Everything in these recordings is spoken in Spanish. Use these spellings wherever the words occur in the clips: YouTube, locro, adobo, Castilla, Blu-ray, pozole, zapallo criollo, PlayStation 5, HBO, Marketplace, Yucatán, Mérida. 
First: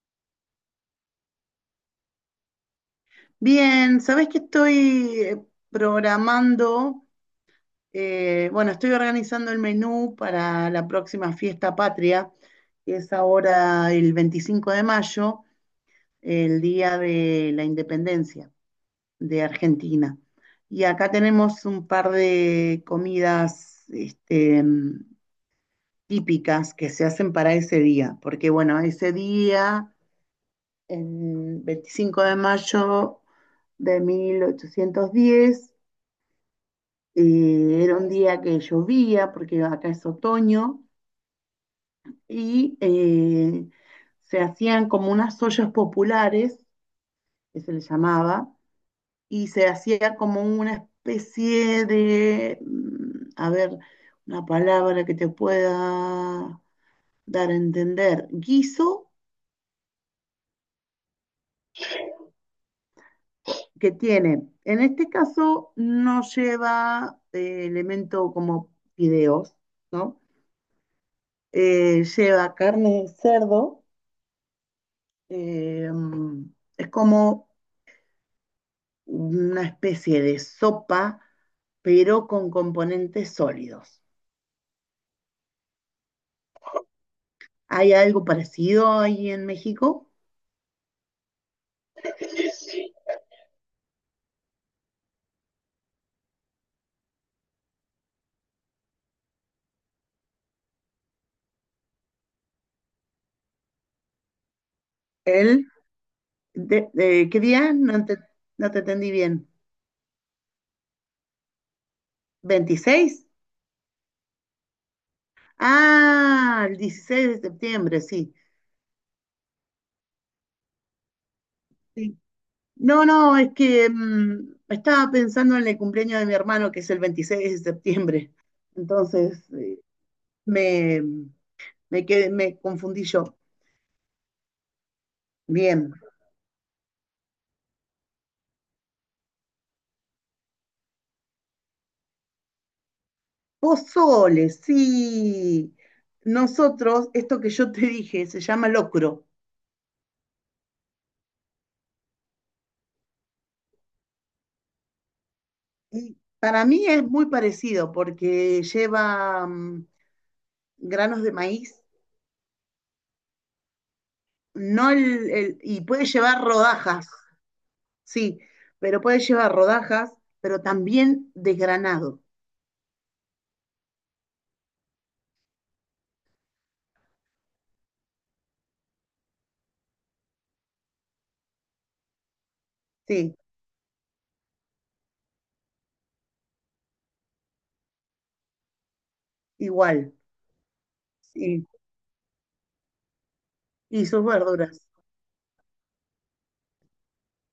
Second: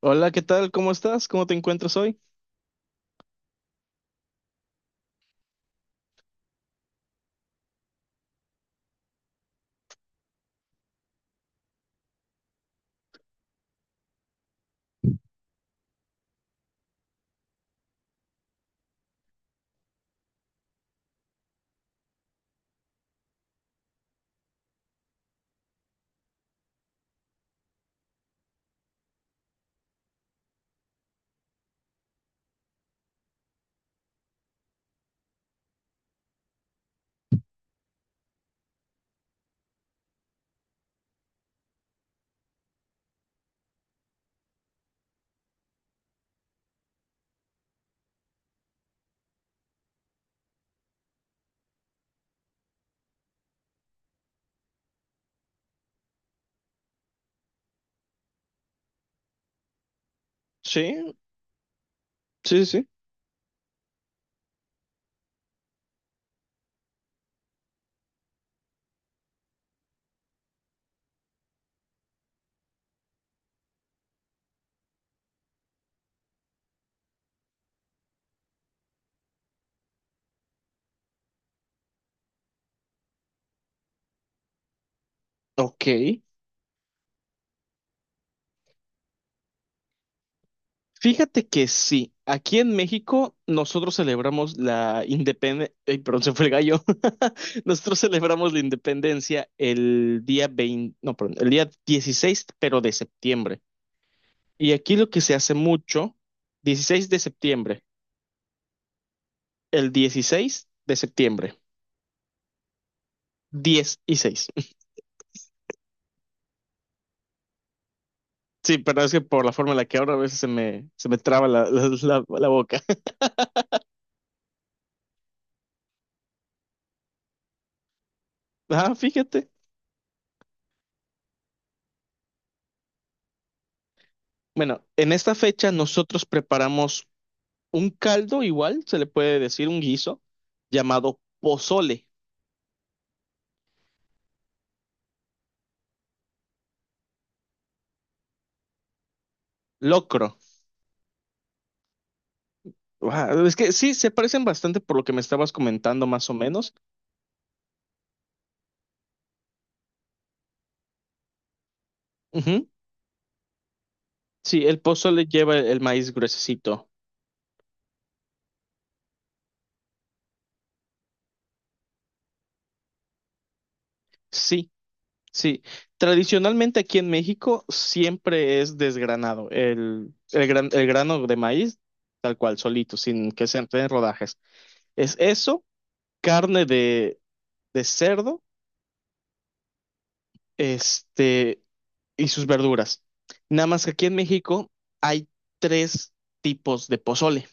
Hola, ¿qué tal? ¿Cómo estás? ¿Cómo te encuentras hoy? Bien, sabés que estoy programando, bueno, estoy organizando el menú para la próxima fiesta patria, que es ahora el 25 de mayo, el día de la independencia de Argentina. Y acá tenemos un par de comidas, este, típicas que se hacen para ese día, porque bueno, ese día, el 25 de mayo de 1810. Era un día que llovía, porque acá es otoño, y se hacían como unas ollas populares, que se les llamaba, y se hacía como una especie de, a ver, una palabra que te pueda dar a entender, guiso Sí, sí, sí. Sí. que tiene, en este caso no lleva elemento como fideos, ¿no? Lleva carne de cerdo. Eh, mm, es como una especie de sopa, pero con componentes sólidos. Ok. ¿Hay algo parecido ahí en México? Fíjate que sí, aquí en México nosotros celebramos la independencia, perdón, se fue el gallo. Nosotros celebramos la independencia el día 20. No, perdón, el día 16, pero de septiembre. Y aquí lo que se hace ¿El? mucho, 16 de ¿Qué día? septiembre, No te entendí bien. el dieciséis de septiembre, ¿26? 10 y 6. Ah, el 16 de septiembre, sí. Sí, pero es que por la forma en la que ahora a veces se me traba la, la Sí. la- la boca. No, no, es que estaba pensando en el cumpleaños de mi hermano, que es el 26 de septiembre. Ah, Entonces, fíjate. Me, me confundí yo. Bueno, en esta fecha Bien. nosotros preparamos un caldo igual, se le puede decir un guiso, llamado pozole, Pozole, sí. Nosotros, esto que yo te dije, se llama locro. locro. Guau, es que sí, se parecen bastante por lo que me estabas comentando Y más o para menos. mí es muy parecido porque lleva granos de maíz, Ujú. Sí, el no pozole el, lleva el- el y puede maíz llevar gruesecito. rodajas, sí, pero puede llevar rodajas, pero también desgranado, Sí, sí. Tradicionalmente aquí en México siempre es desgranado, el grano de maíz tal cual, solito, sin sí, que se en rodajes. Es eso, carne de cerdo igual, este, sí, y sus verduras. Nada más que y aquí en sus México verduras. hay tres tipos de pozole.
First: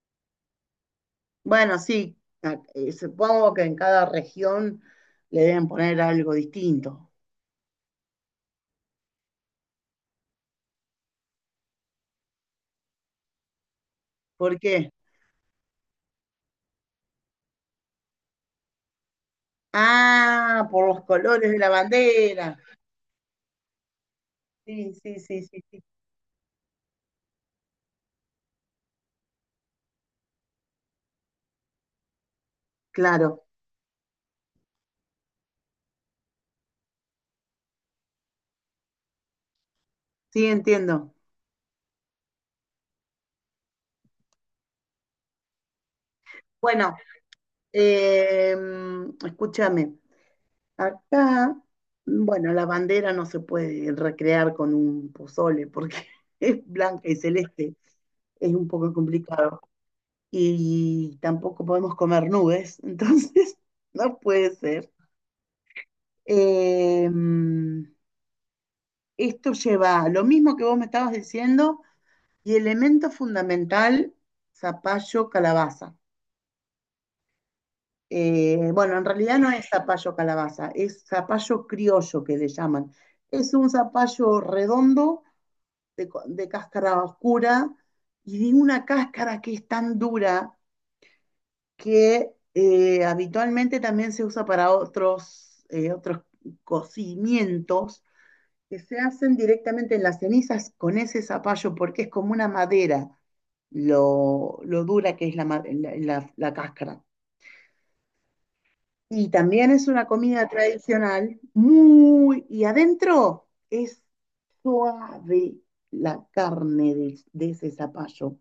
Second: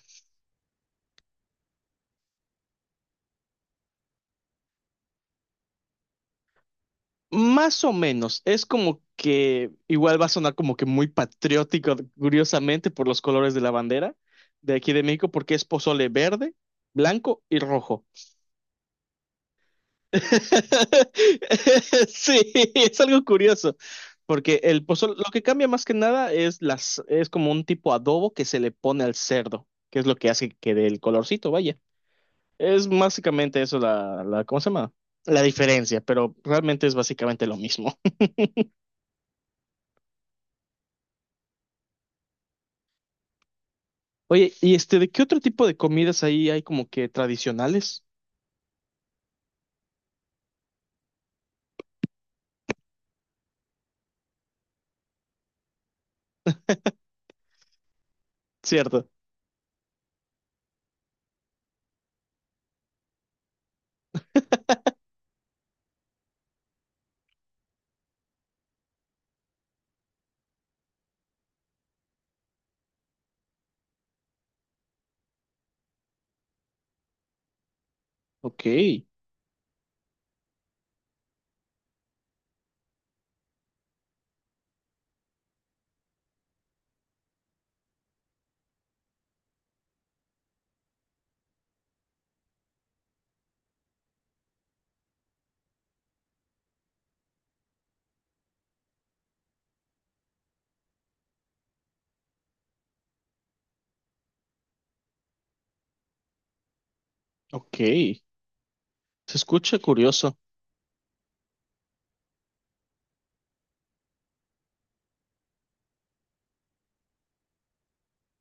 Bueno, sí, supongo que en cada región le deben poner algo distinto. Más o menos, es como que igual va a sonar como que muy patriótico, curiosamente, por los colores de la bandera ¿Por de qué? aquí de México, porque es pozole verde, blanco y rojo. Ah, por los colores de la Sí, bandera. es algo curioso, porque el Sí, pozole, sí, lo que sí, sí, cambia más sí. que nada es las, es como un tipo adobo que se le pone al cerdo, que es lo que hace que dé el colorcito, vaya. Es Claro, básicamente eso ¿cómo se llama? La diferencia, pero realmente es básicamente lo mismo. sí, entiendo. Oye, ¿y este de qué otro tipo de comidas ahí hay como Bueno, que tradicionales? eh, escúchame, acá, bueno, la bandera no se puede recrear con un pozole porque es blanca y celeste, es un poco Cierto. complicado. Y tampoco podemos comer nubes, entonces no puede ser. Eh, Esto lleva lo mismo que vos me estabas diciendo. Y elemento fundamental, zapallo calabaza. Ok, Bueno, en realidad no es zapallo calabaza, es zapallo criollo que le llaman. Es un zapallo redondo de cáscara oscura y de una cáscara que es tan dura que habitualmente también se usa para otros cocimientos que se hacen directamente en las cenizas con ese zapallo, porque es como una madera, lo dura que es la, ma- la- la- la cáscara. ok. Y Se también escucha es una curioso. comida tradicional, muy, y adentro es suave la carne de ese zapallo.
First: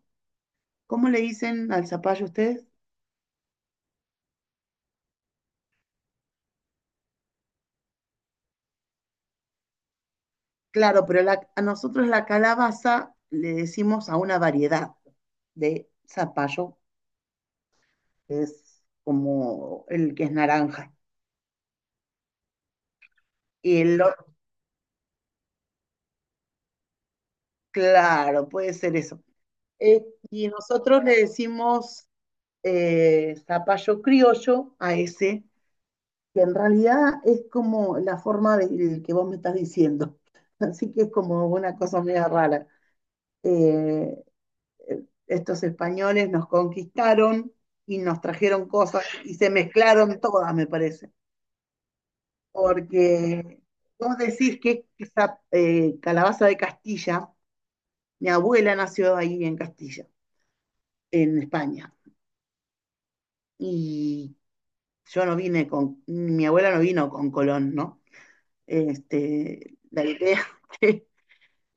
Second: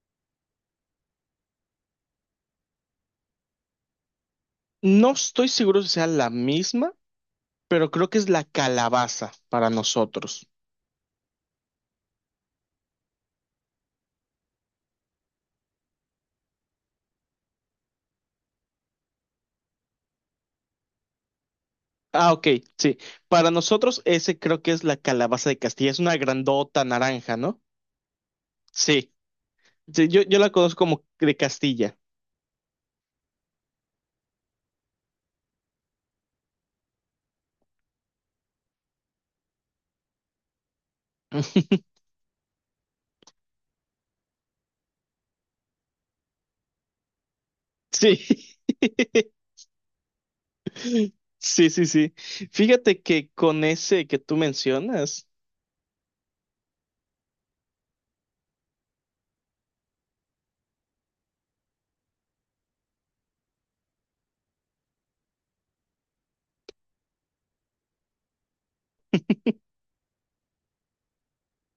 ¿Cómo le dicen al zapallo ustedes? No estoy seguro si sea la misma, pero creo que es la calabaza para nosotros. Claro, pero a nosotros la calabaza le decimos a una variedad de zapallo, que es como el que es naranja. Ah, ok, sí. Para Y el, nosotros ese creo que es la calabaza de Castilla. Es una grandota naranja, ¿no? Claro, puede ser Sí. eso. Eh, Sí, yo y la conozco como nosotros le de Castilla. decimos zapallo criollo a ese, que en realidad es como la forma de que vos me estás diciendo. Así que es como una cosa media rara. Eh, Estos españoles nos conquistaron y Sí. nos trajeron cosas y se mezclaron todas, me parece. Sí, sí, sí. Fíjate que Porque con ese vos que tú decís que mencionas, esa calabaza de Castilla, mi abuela nació ahí en Castilla, en España. Y yo no vine con, mi abuela no vino con Colón, ¿no? Este, la idea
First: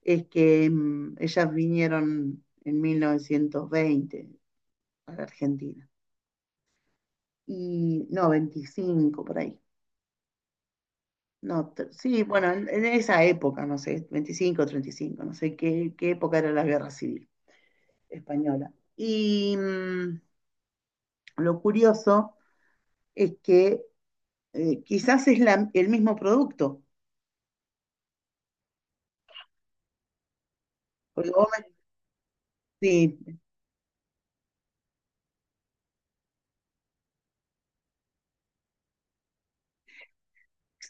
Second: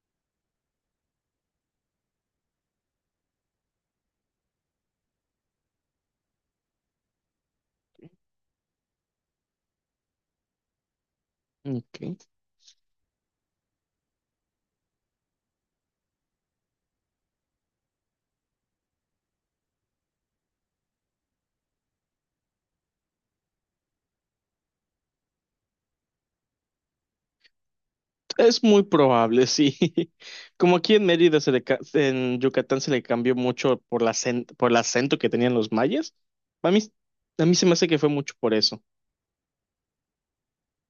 es que ellas vinieron en 1920 a la Argentina. Y no, 25 por ahí. No, ok, sí, bueno, en esa época, no sé, 25, 35, no sé qué, qué época era la guerra civil española. Y lo curioso es que quizás es el mismo producto, es muy probable, sí. Como aquí en porque Mérida, se le ca- en Yucatán se le sí. cambió mucho por la acen- por el acento que tenían los mayas. A mí, a mí se me hace que fue mucho por eso.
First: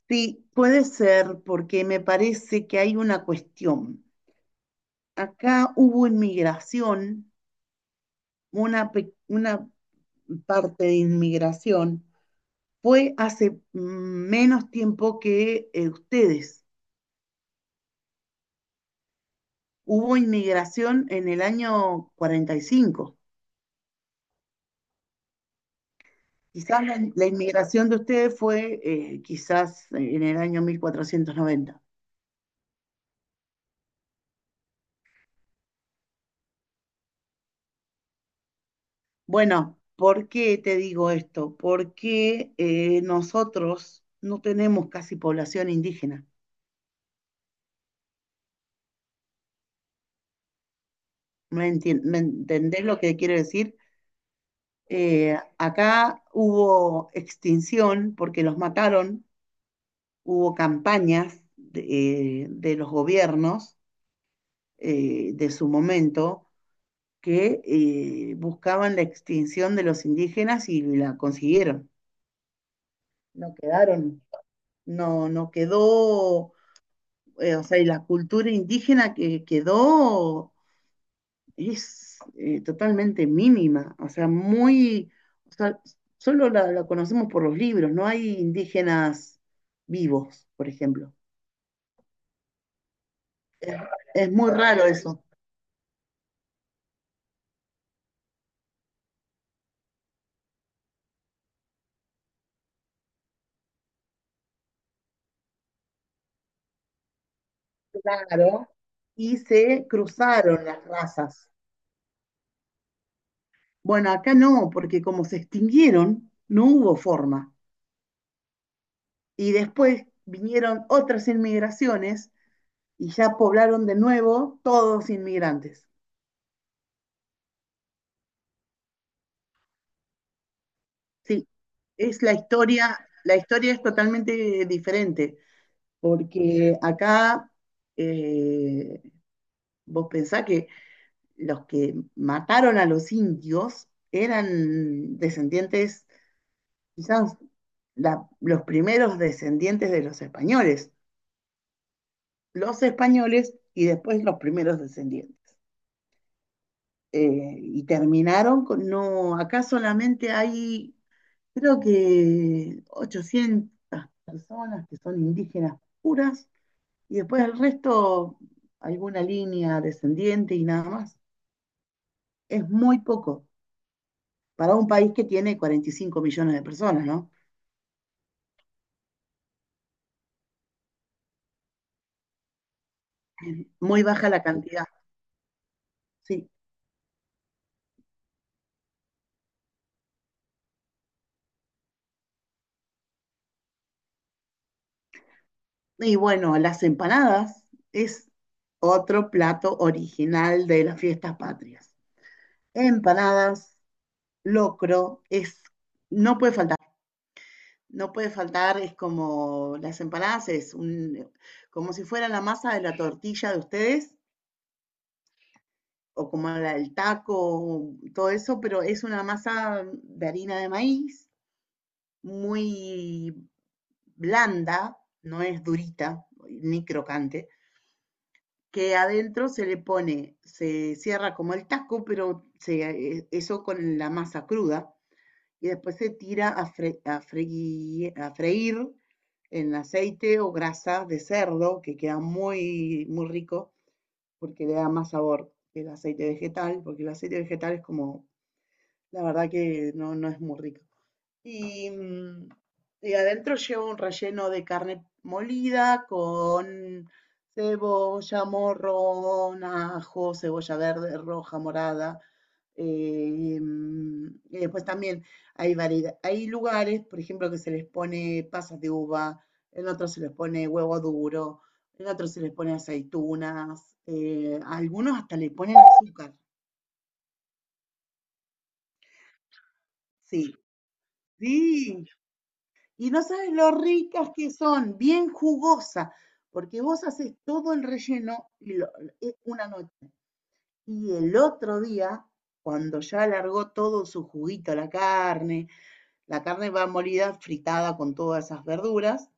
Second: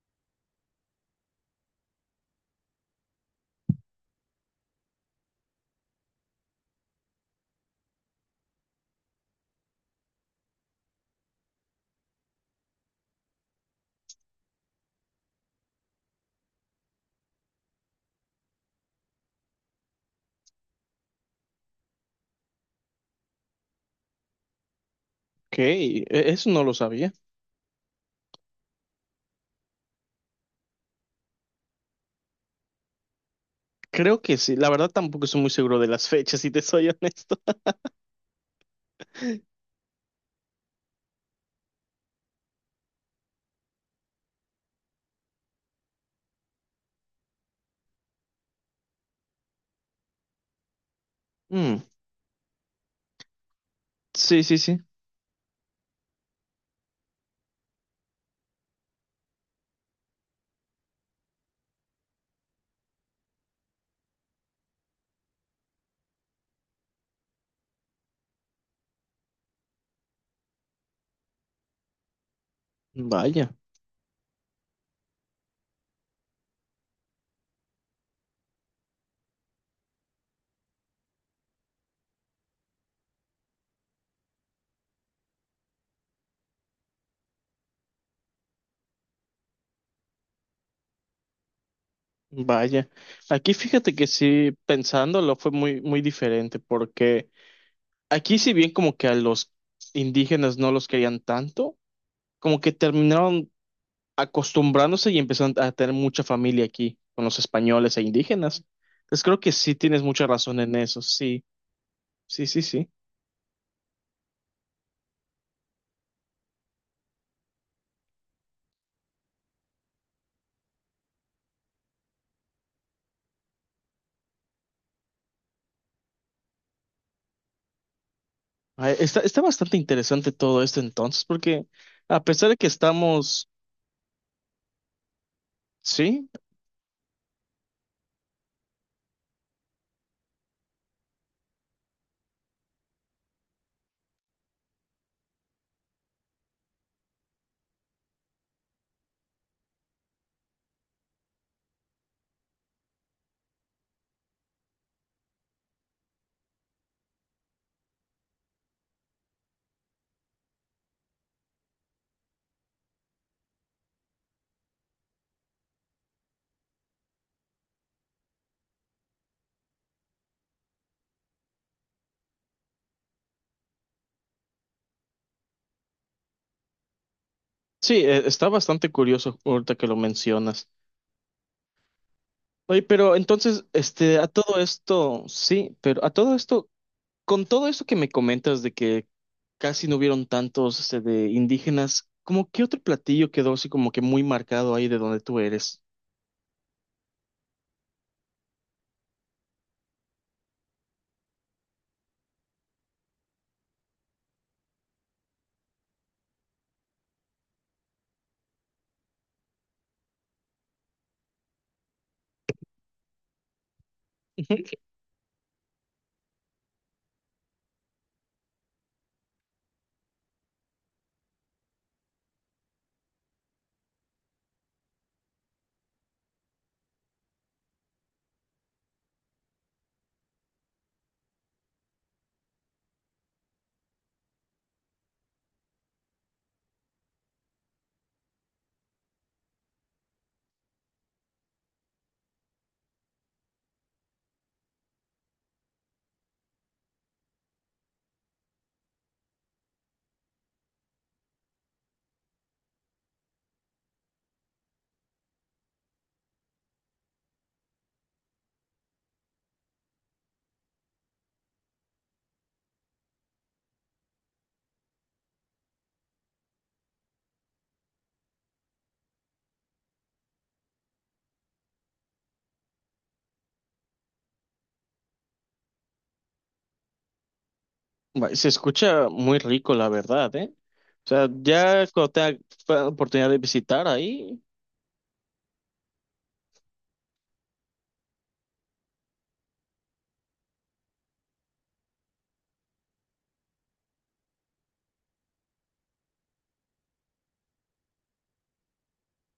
Sí, puede ser porque me parece que hay una cuestión. Acá hubo inmigración, una parte de inmigración fue hace menos tiempo que ustedes. Hubo inmigración en el año 45. Ok, e- eso no lo Quizás la, sabía. la inmigración de ustedes fue quizás en el año 1490. Creo que sí. La verdad tampoco estoy muy seguro de las fechas, si te soy honesto. Bueno, ¿por qué te digo esto? Porque nosotros no tenemos casi población indígena. ¿Me Mm, entien- me entendés lo que quiero decir? sí, sí, sí. Acá hubo extinción porque los mataron, hubo campañas de los gobiernos de su momento que buscaban la extinción de los indígenas y la consiguieron. No Vaya, quedaron, no, no quedó, o sea, y la cultura indígena que quedó es totalmente mínima, o sea, muy, o sea, solo la conocemos por los libros, no hay indígenas vivos, por ejemplo. vaya. Aquí fíjate que Es muy sí, raro eso, pensándolo fue muy, muy diferente porque... Aquí, si bien como que a los indígenas no los querían tanto, como que terminaron acostumbrándose y empezaron a tener mucha familia aquí con los españoles e indígenas. claro, Entonces y creo que sí se tienes mucha razón cruzaron en las eso, sí, razas. sí, sí, sí. Bueno, acá no, porque como se extinguieron, no hubo forma. Y después vinieron otras inmigraciones y ya poblaron de nuevo todos inmigrantes. Ah, está, está bastante interesante todo esto entonces, Sí, porque es a pesar de que la estamos, historia es totalmente diferente, sí, porque acá eh, vos pensás que los que mataron a los indios eran descendientes, quizás los primeros descendientes de los españoles y después los primeros descendientes. Y terminaron con, no, acá solamente hay, creo que, 800 personas que son indígenas puras y después el resto, alguna línea descendiente y nada más. Es muy poco para un país que tiene 45 millones de personas, ¿no? sí, está bastante curioso ahorita que lo mencionas. Oye, pero entonces, Muy este, a baja la todo cantidad, esto, sí, pero a todo sí. esto... Con todo eso que me comentas de que casi no hubieron tantos este, de indígenas, ¿cómo qué otro platillo quedó así como que muy marcado ahí de donde tú eres? Y bueno, las empanadas es otro plato original de las fiestas patrias. Empanadas, locro, no puede faltar. No puede faltar, es como las empanadas, como si fuera la masa de la tortilla de ustedes, o como la del taco, todo eso, pero es una masa de harina de maíz, muy blanda, no es durita ni crocante, que adentro se le pone, se cierra como el taco, pero eso con la masa cruda, y después se tira a freír en aceite o grasa de cerdo, que queda muy, muy rico porque le da más sabor que el aceite vegetal, porque el aceite vegetal es como, la verdad que no, no es muy rico. Y, mm, y adentro lleva un relleno de carne molida con cebolla, morrón, ajo, cebolla verde, roja, morada. Y después también hay variedad, hay lugares, por ejemplo, que se les pone pasas de uva, en otros se les pone huevo duro, en otros se les pone aceitunas, a algunos hasta le ponen azúcar. Va, se escucha muy rico, la verdad, ¿eh? Sí, O sea, ya sí. cuando tenga fa- Y no oportunidad de sabes lo visitar ricas ahí, que son, bien jugosas, porque vos haces todo el relleno y una noche. Y el otro día, cuando ya largó todo su juguito, la carne va molida, fritada con todas esas verduras,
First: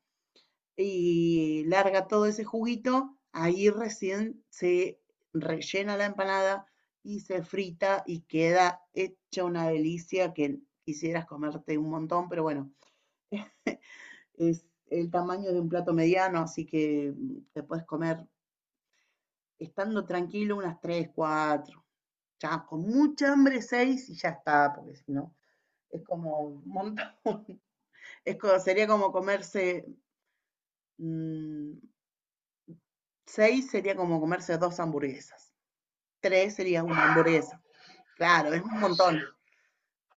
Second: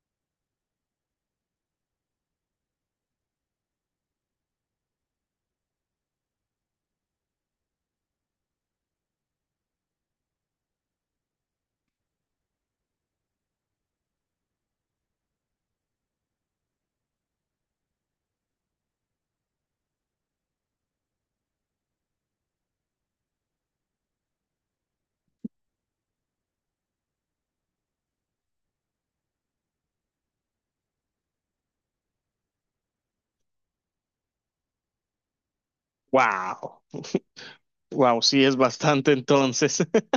y larga todo ese juguito, ahí recién se rellena la empanada y se frita y queda hecha una delicia que quisieras comerte un montón, pero bueno, es el tamaño de un plato mediano, así que te puedes comer estando tranquilo unas 3 4 ya con mucha hambre 6 y ya está, porque si no, es como un montón. Sería como comerse mmm, 6 sería como comerse dos hamburguesas, 3 wow, sería una hamburguesa, wow, sí claro, es es un bastante montón. entonces.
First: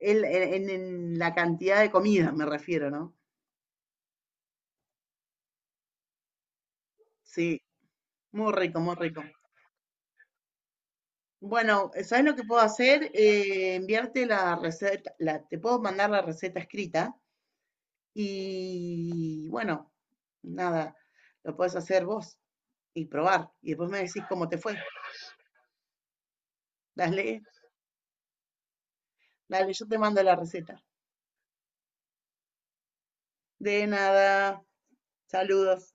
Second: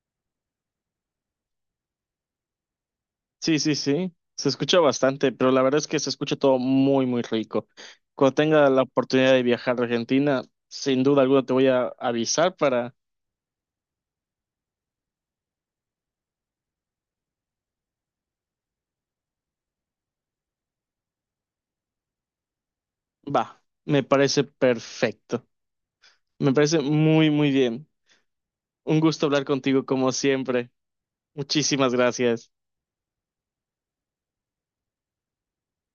En la cantidad de comida me refiero, ¿no? Sí, sí, sí, se escucha bastante, pero la verdad es que se escucha todo muy, muy Sí, rico. Cuando muy tenga rico, la muy rico. oportunidad de viajar a Argentina, sin duda alguna te voy a Bueno, ¿sabes lo que avisar puedo para... hacer? Enviarte la receta, te puedo mandar la receta escrita y bueno, nada, lo puedes hacer vos y probar Va, y después me me decís parece cómo te fue. perfecto. Me parece muy, Dale, muy bien. Un gusto hablar dale, contigo yo te como mando la siempre. receta. Muchísimas gracias. De nada, saludos.